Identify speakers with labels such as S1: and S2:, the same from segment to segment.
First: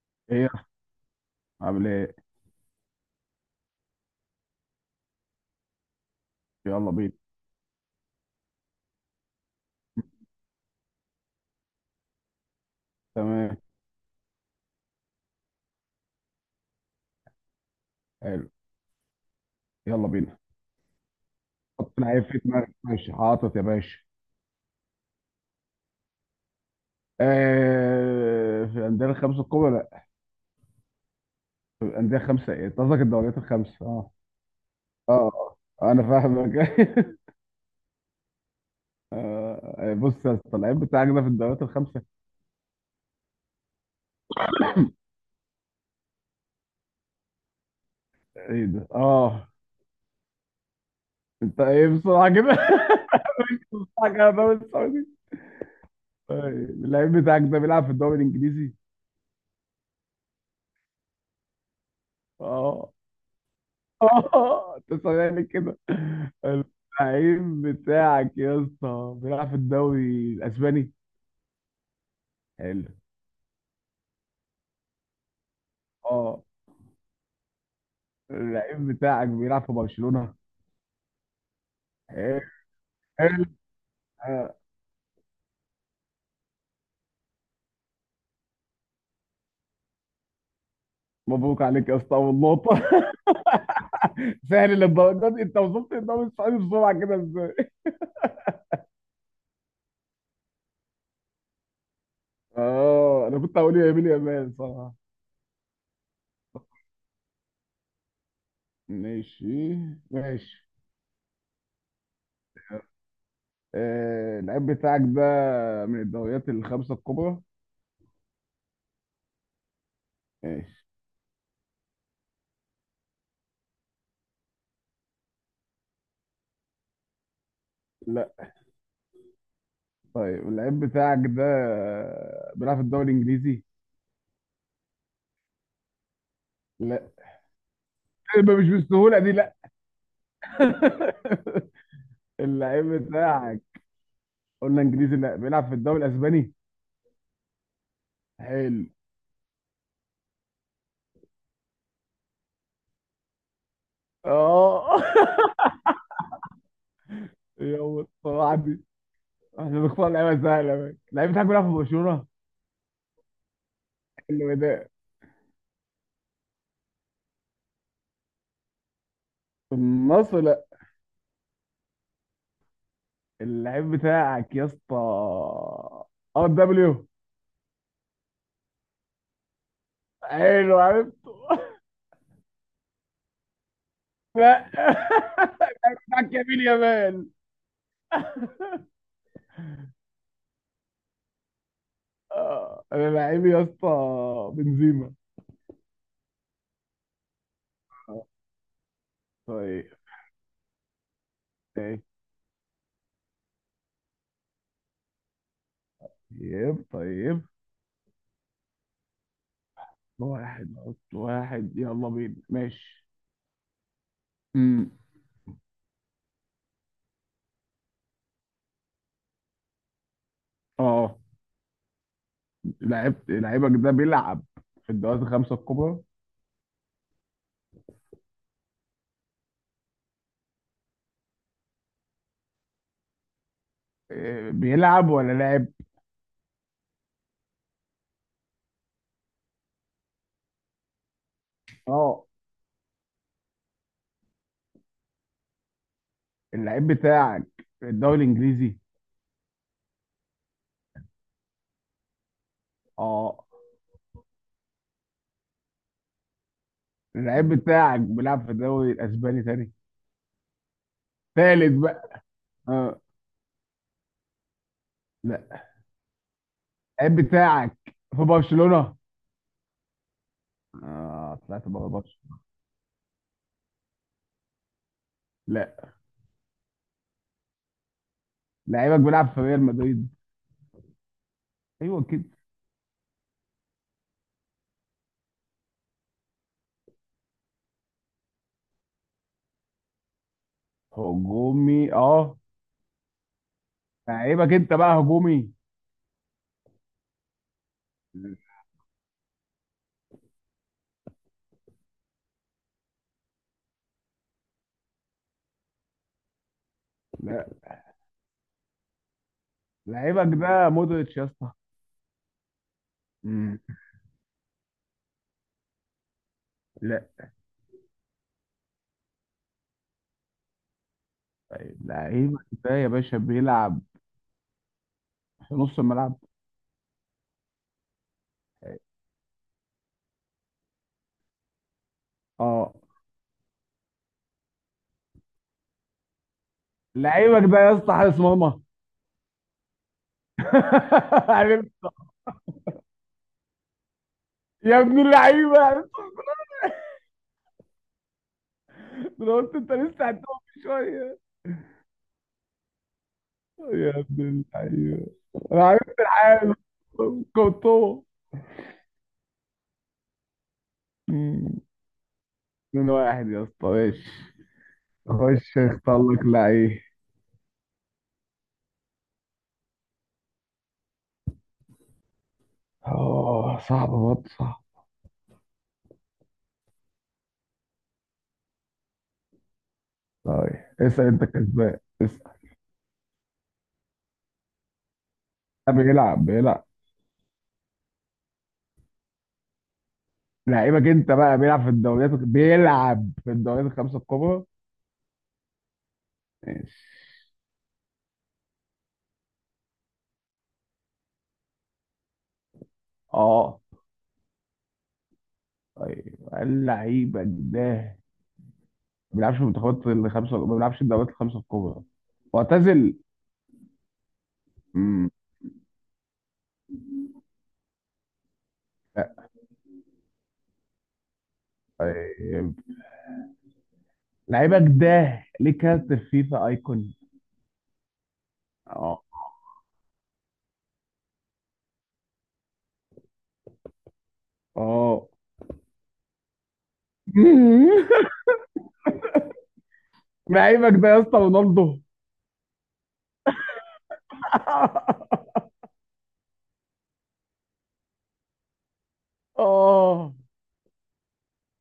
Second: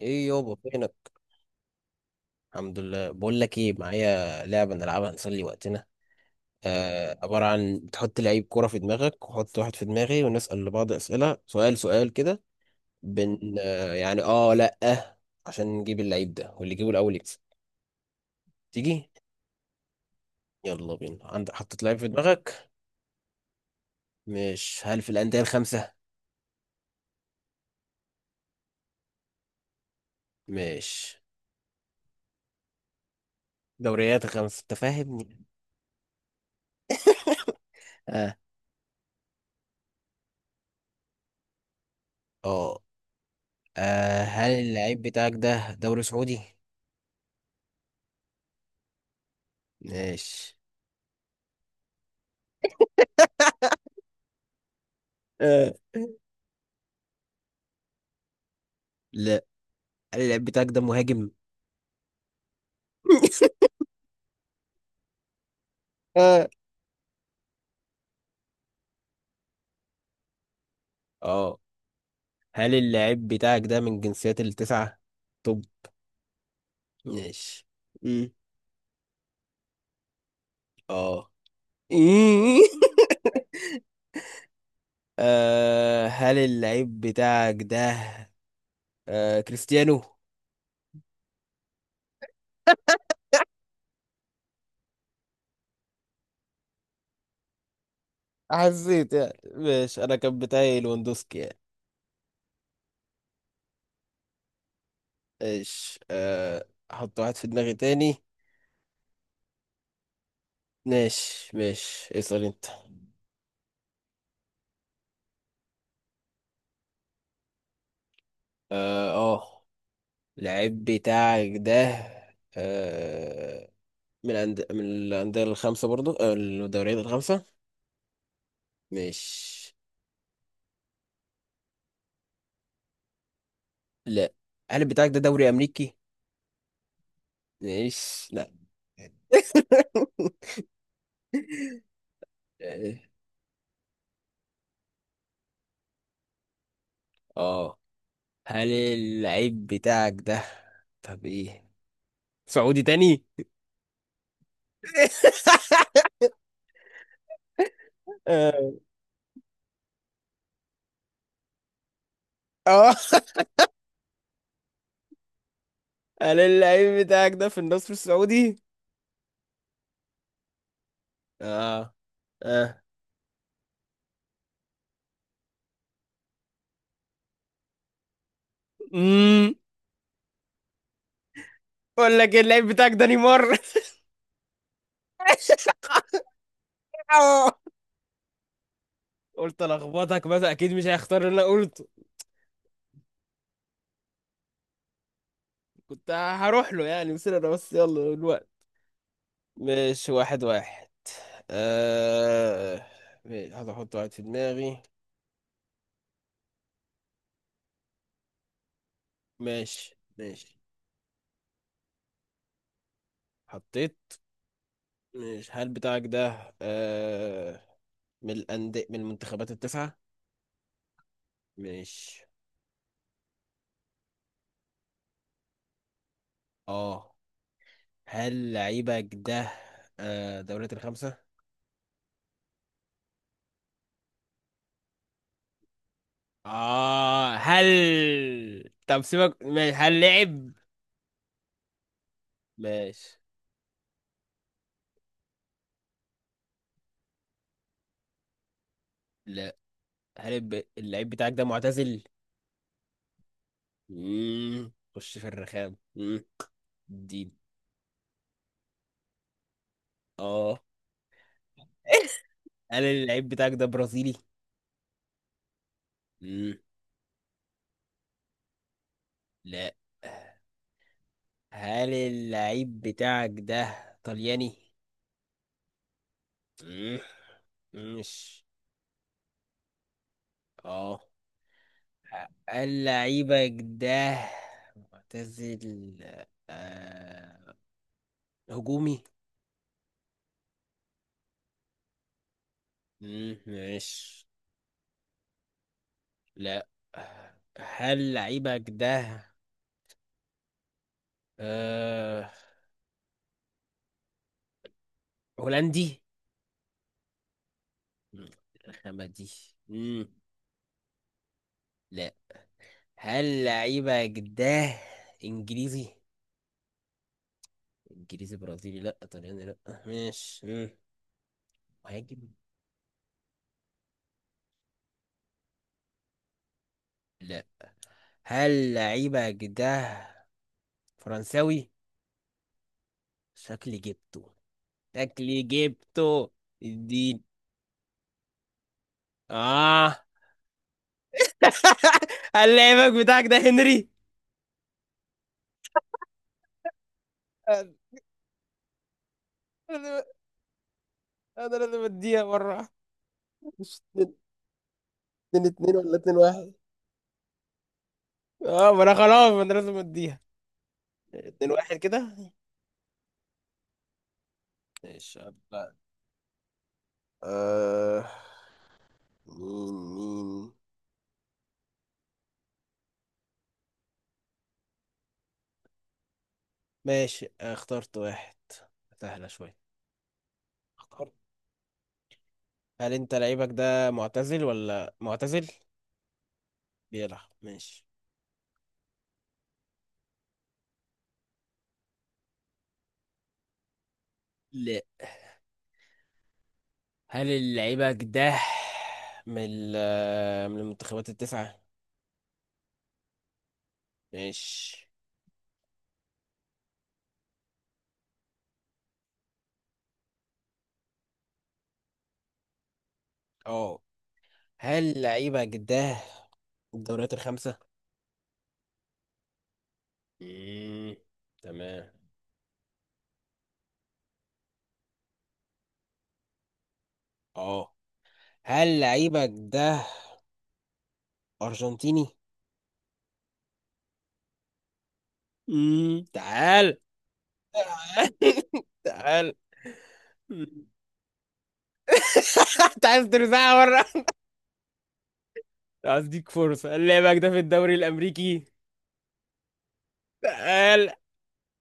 S1: ايه
S2: ايه يا
S1: يابا
S2: اسطى؟
S1: فينك؟
S2: عامل ايه؟
S1: الحمد لله، بقول لك ايه، معايا لعبه نلعبها نسلي وقتنا.
S2: يلا بينا.
S1: آه، عباره عن بتحط لعيب كوره في دماغك وحط واحد في دماغي ونسال لبعض اسئله، سؤال سؤال كده. بن
S2: تمام.
S1: آه يعني، اه، لا، آه. عشان نجيب اللعيب ده، واللي يجيبه الاول يكسب.
S2: حلو.
S1: تيجي؟
S2: يلا بينا.
S1: يلا بينا، عندك؟ حطيت
S2: حط
S1: لعيب في
S2: لعيب في
S1: دماغك؟
S2: دماغك. ماشي، حاطط يا باشا.
S1: مش هل في الانديه الخمسه؟
S2: آه، في الانديه الخمسه الكبرى؟ لا.
S1: مش،
S2: في الانديه الخمسه؟ ايه، أنت قصدك الدوريات الخمسه. اه.
S1: دوريات الخمسه، انت
S2: اه.
S1: فاهمني.
S2: آه، انا فاهمك.
S1: اه.
S2: بص يا اسطى، اللعيب بتاعك ده في الدوريات الخمسه.
S1: اه. آه، هل اللعيب بتاعك ده دوري سعودي؟
S2: ايه ده؟ اه.
S1: ماشي.
S2: انت ايه؟ بسرعه كده. بسرعه كده؟ يا الدوري السعودي!
S1: آه.
S2: طيب، اللعيب بتاعك ده بيلعب في الدوري الانجليزي؟
S1: لا. هل اللاعب بتاعك ده مهاجم؟
S2: اه. اه، تسمعني كده.
S1: آه.
S2: اللعيب بتاعك يا اسطى بيلعب في الدوري الاسباني.
S1: اه. هل
S2: حلو.
S1: اللاعب بتاعك ده من جنسيات التسعة؟ طب،
S2: اه.
S1: ماشي. مم.
S2: اللعيب بتاعك بيلعب في برشلونة.
S1: اه.
S2: حلو.
S1: إيه؟
S2: حلو. آه،
S1: آه، هل اللعيب بتاعك ده كريستيانو؟
S2: مبروك عليك يا اسطى، اول نقطة. سهل للدرجة دي! انت وصلت الدوري السعودي بسرعة كده ازاي؟
S1: حسيت يعني، ماشي، انا كان بتاعي لواندوسكي يعني.
S2: اه، انا كنت هقول يا يمين يا مان صراحة.
S1: ماشي، احط واحد في دماغي تاني.
S2: ماشي. ماشي.
S1: ماشي ماشي، اسأل انت.
S2: اللعيب بتاعك ده من الدوريات الخمسة الكبرى.
S1: اه.
S2: ماشي.
S1: اللعيب بتاعك ده، آه من الأندية الخمسة برضو، الدوريات الخمسة.
S2: لا.
S1: مش،
S2: طيب، اللعيب بتاعك ده بيلعب في الدوري الانجليزي؟
S1: لا. هل بتاعك ده دوري أمريكي؟
S2: لا.
S1: مش، لا.
S2: يبقى مش بالسهوله دي، لا. اللعيب بتاعك، قلنا انجليزي لا، بيلعب في الدوري الاسباني؟
S1: اه. هل
S2: حلو.
S1: اللعيب بتاعك ده، طب ايه، سعودي تاني؟
S2: اه. يلا، طبعا
S1: اه.
S2: دي احنا بنختار لعيبه سهله. بقى اللعيب بتاعك بيلعب في برشلونه؟
S1: آه.
S2: حلو ده.
S1: هل اللعيب بتاعك ده في النصر السعودي؟
S2: في النصر؟ لا.
S1: اه. اه.
S2: اللعيب بتاعك يا اسطى RW.
S1: امم.
S2: حلو، عرفته.
S1: اقول لك إيه، اللعيب بتاعك ده نيمار؟
S2: لا. اللعيب بتاعك يمين يامال.
S1: قلت الخبطك، بس اكيد مش هيختار اللي انا.
S2: انا لعيبي يا اسطى بنزيما.
S1: كنت هروح له يعني، بس انا بس، يلا
S2: آه.
S1: الوقت.
S2: طيب.
S1: ماشي واحد واحد.
S2: طيب.
S1: آه... ماشي، هذا احط واحد في دماغي.
S2: طيب.
S1: ماشي ماشي.
S2: واحد. حط واحد، يلا بينا. ماشي.
S1: حطيت.
S2: امم.
S1: ماشي، هل بتاعك ده من المنتخبات التسعة.
S2: اه.
S1: ماشي.
S2: لعبت لعيبك ده بيلعب في الدوريات الخمسة الكبرى.
S1: اه. هل لعيبك ده دوريات الخمسة؟
S2: إيه، بيلعب ولا لعب؟
S1: اه. هل، طب سيبك، ماشي، هل لعب؟
S2: اه.
S1: ماشي.
S2: اللعيب بتاعك في الدوري الانجليزي.
S1: لا. هل اللعيب بتاعك ده معتزل؟
S2: اه.
S1: مم. خش في الرخام. مم. الدين.
S2: اللعيب بتاعك بيلعب في الدوري الاسباني تاني.
S1: اه.
S2: تالت بقى.
S1: هل
S2: اه.
S1: اللعيب بتاعك ده برازيلي؟
S2: لا.
S1: مم.
S2: اللعيب بتاعك في برشلونة.
S1: لا.
S2: اه، طلعت بره
S1: هل
S2: برشلونة.
S1: اللعيب بتاعك ده طلياني؟
S2: لا.
S1: مم. مش.
S2: لعيبك بيلعب في ريال مدريد.
S1: اه.
S2: ايوه كده.
S1: هل لعيبك ده معتزل، آه... هجومي؟
S2: هجومي. اه.
S1: مم. مش.
S2: لعيبك انت بقى هجومي.
S1: لا. هل لعيبك ده آه... هولندي؟
S2: لا.
S1: مم. الرخامة دي. مم.
S2: لعيبك ده مودريتش يا اسطى.
S1: لا. هل
S2: مم.
S1: لعيبة جداه انجليزي؟
S2: لا.
S1: انجليزي، برازيلي، لا، طلياني، لا. ماشي. مم.
S2: طيب،
S1: مهاجم.
S2: لعيبك ده يا باشا بيلعب في نص الملعب.
S1: لا. هل لعيبة جداه فرنساوي؟
S2: اه.
S1: شكلي جبته. شكلي جبته. الدين.
S2: لعيبك ده يا اسطى حارس مرمى.
S1: اه.
S2: عرفت؟
S1: هل لعيبك بتاعك ده هنري؟
S2: يا ابن اللعيبه! عرفت؟ انا قلت انت
S1: انا
S2: لسه هتقف شويه.
S1: أنا لازم اديها مرة، مش
S2: يا
S1: اتنين.
S2: ابن اللعيبه!
S1: اتنين
S2: انا
S1: اتنين، ولا
S2: عرفت
S1: اتنين واحد؟
S2: الحارس، كورتوا.
S1: اه، ما انا خلاص، ما انا لازم اديها اتنين
S2: مم.
S1: واحد كده.
S2: من واحد يا اسطى، ماشي.
S1: ماشي.
S2: خش اختار لك لعيب.
S1: آه. مين مين.
S2: اه، صعب برضه، صعب.
S1: ماشي، اخترت واحد. سهلة شوية.
S2: طيب، اسال
S1: اختار.
S2: انت كسبان، اسال.
S1: هل انت لعيبك ده معتزل ولا معتزل؟
S2: بيلعب بيلعب.
S1: بيلعب، ماشي.
S2: لعيبك انت بقى بيلعب في الدوريات الخمسه الكبرى.
S1: لا.
S2: ماشي.
S1: هل لعيبك ده من ال- آه، من المنتخبات التسعة.
S2: اه.
S1: ماشي.
S2: طيب، هل لعيبك ده ما بيلعبش في المنتخبات الخمسه، ما بيلعبش في الدوريات الخمسه الكبرى، معتزل.
S1: اه. هل
S2: امم.
S1: لعيبك ده الدوريات الخمسة؟
S2: لا.
S1: مم. تمام.
S2: طيب، لعيبك ده ليه كارت في فيفا ايكون.
S1: اه. هل
S2: اه.
S1: لعيبك ده أرجنتيني؟
S2: اه.
S1: مم. تعال. تعال. تعال.
S2: لعيبك ده يا اسطى رونالدو.
S1: انت عايز ترزعها بره؟ اديك فرصة، لعبك ده في الدوري الامريكي؟
S2: اه.
S1: تعال.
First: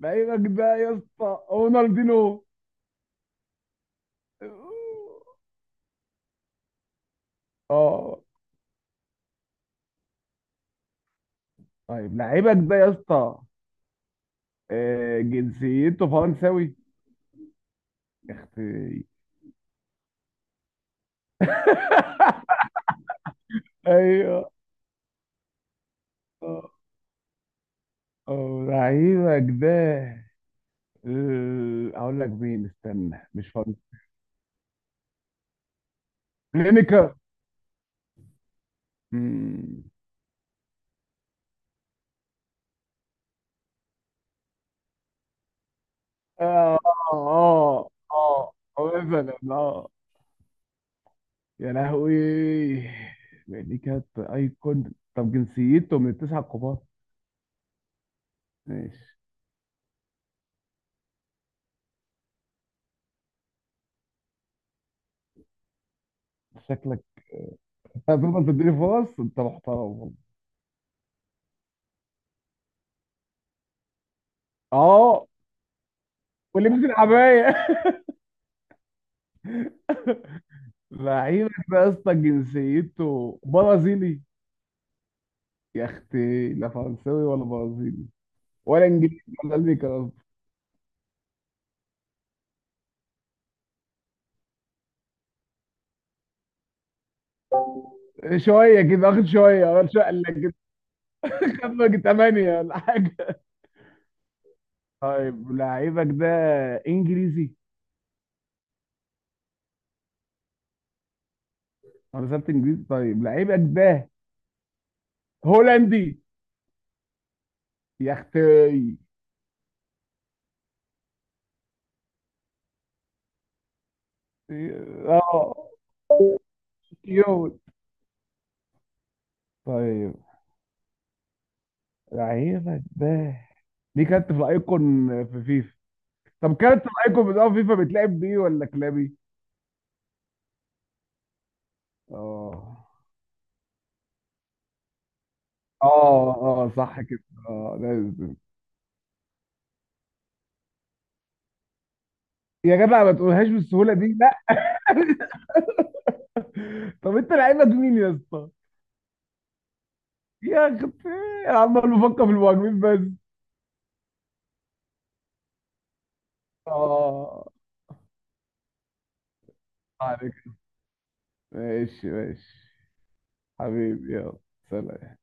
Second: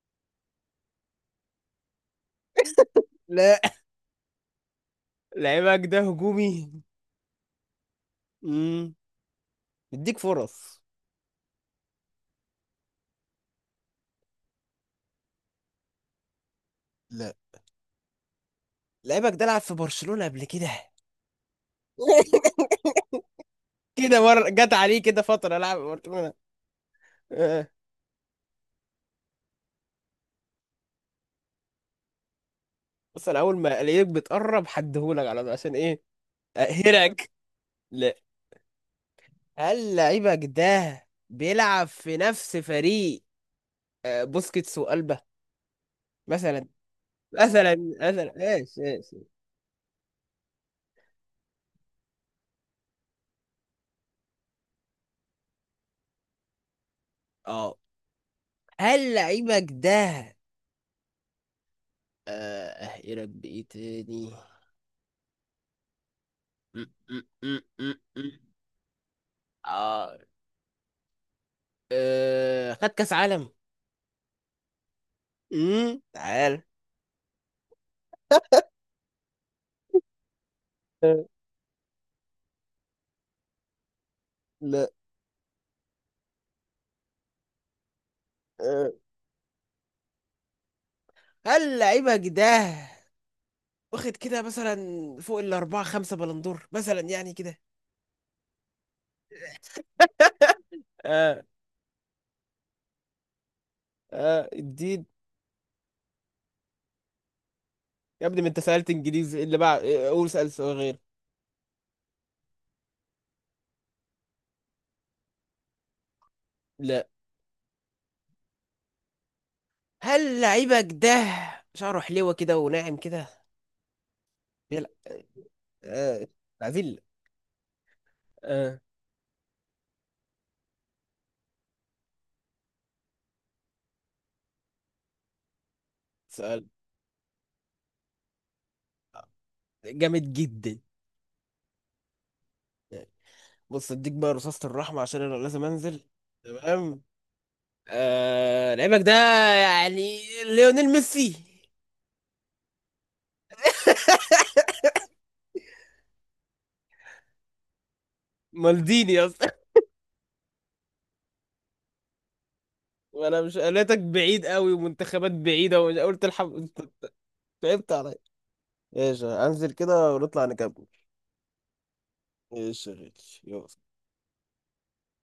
S2: لعيبك ده يا اسطى رونالدينو.
S1: لا. لعبك ده هجومي؟
S2: اه.
S1: امم اديك فرص.
S2: طيب، لعيبك ده يا اسطى جنسيته فرنساوي.
S1: لا.
S2: اختي!
S1: لعبك ده لعب في برشلونة قبل كده؟ كده مرة
S2: ايوه.
S1: جت عليه كده فترة لعب في برشلونة.
S2: اه.
S1: آه.
S2: لعيبك ده اقول لك مين،
S1: بس
S2: استنى،
S1: انا
S2: مش
S1: اول ما
S2: فرنسا.
S1: الاقيك بتقرب حدهولك على طول، عشان ايه؟
S2: كلينيكا.
S1: اقهرك. لا.
S2: مم.
S1: هل لعيبك ده بيلعب في نفس فريق بوسكيتس وقلبه، مثلا؟
S2: اه.
S1: مثلا.
S2: اه. اه.
S1: مثلا ايش ايش.
S2: مثلا اه. يا لهوي! دي كانت ايكون. طب جنسيته من التسعه الكبار.
S1: اه. هل
S2: ماشي.
S1: لعيبك ده يا رب، ايه تاني؟ م-
S2: شكلك.
S1: م- م- م- م.
S2: هتفضل تديني فرص؟ انت محترم والله.
S1: اه. آه، خد كاس عالم.
S2: اه.
S1: تعال.
S2: ولبس الحبايه.
S1: آه،
S2: لعيبك ده يا اسطى جنسيته برازيلي.
S1: لا.
S2: يا اختي، لا فرنساوي ولا برازيلي ولا
S1: آه.
S2: انجليزي ولا امريكي قصدي.
S1: هل لعيبك ده واخد كده مثلا فوق الأربعة خمسة بلندور، مثلا يعني كده؟
S2: شويه كده واخد، شويه واخد شويه قال لك كده.
S1: اه.
S2: خمك ثمانيه ولا حاجه.
S1: اه. الدين.
S2: طيب، لعيبك ده انجليزي.
S1: يا ابني، ما انت سألت انجليزي اللي بعد، قول سأل سؤال غير.
S2: انا سألت انجليزي. طيب، لعيبك ده هولندي.
S1: لا.
S2: يا اختي.
S1: هل لعيبك ده شعره حلوة كده وناعم كده، بيلعب؟
S2: اه.
S1: آه. العفيل.
S2: كيوت.
S1: آه.
S2: طيب، لعيبك ده دي كانت في الايكون في فيفا. طب
S1: سؤال.
S2: كانت في الايكون بتاع فيفا بتلعب بيه ولا كلابي.
S1: جامد جدا،
S2: اه.
S1: يعني. بص، اديك بقى رصاصة الرحمة عشان انا لازم انزل.
S2: اه. اه صح
S1: تمام.
S2: كده. اه لازم.
S1: لعيبك ده يعني ليونيل ميسي؟
S2: يا جدع، ما تقولهاش بالسهوله دي، لا. طب انت لعيبك مين يا اسطى؟
S1: مالديني يا اسطى.
S2: يا اخي، انا عمال بفكر في المهاجمين بس.
S1: وانا مش قالتك بعيد قوي ومنتخبات بعيدة ومش قلت الحب انت؟
S2: اه.
S1: تعبت عليا. ايش، انزل كده
S2: عليك.
S1: ونطلع نكمل.
S2: ماشي. ماشي.
S1: ايش يا غالي. يلا.
S2: حبيبي يلا. سلام.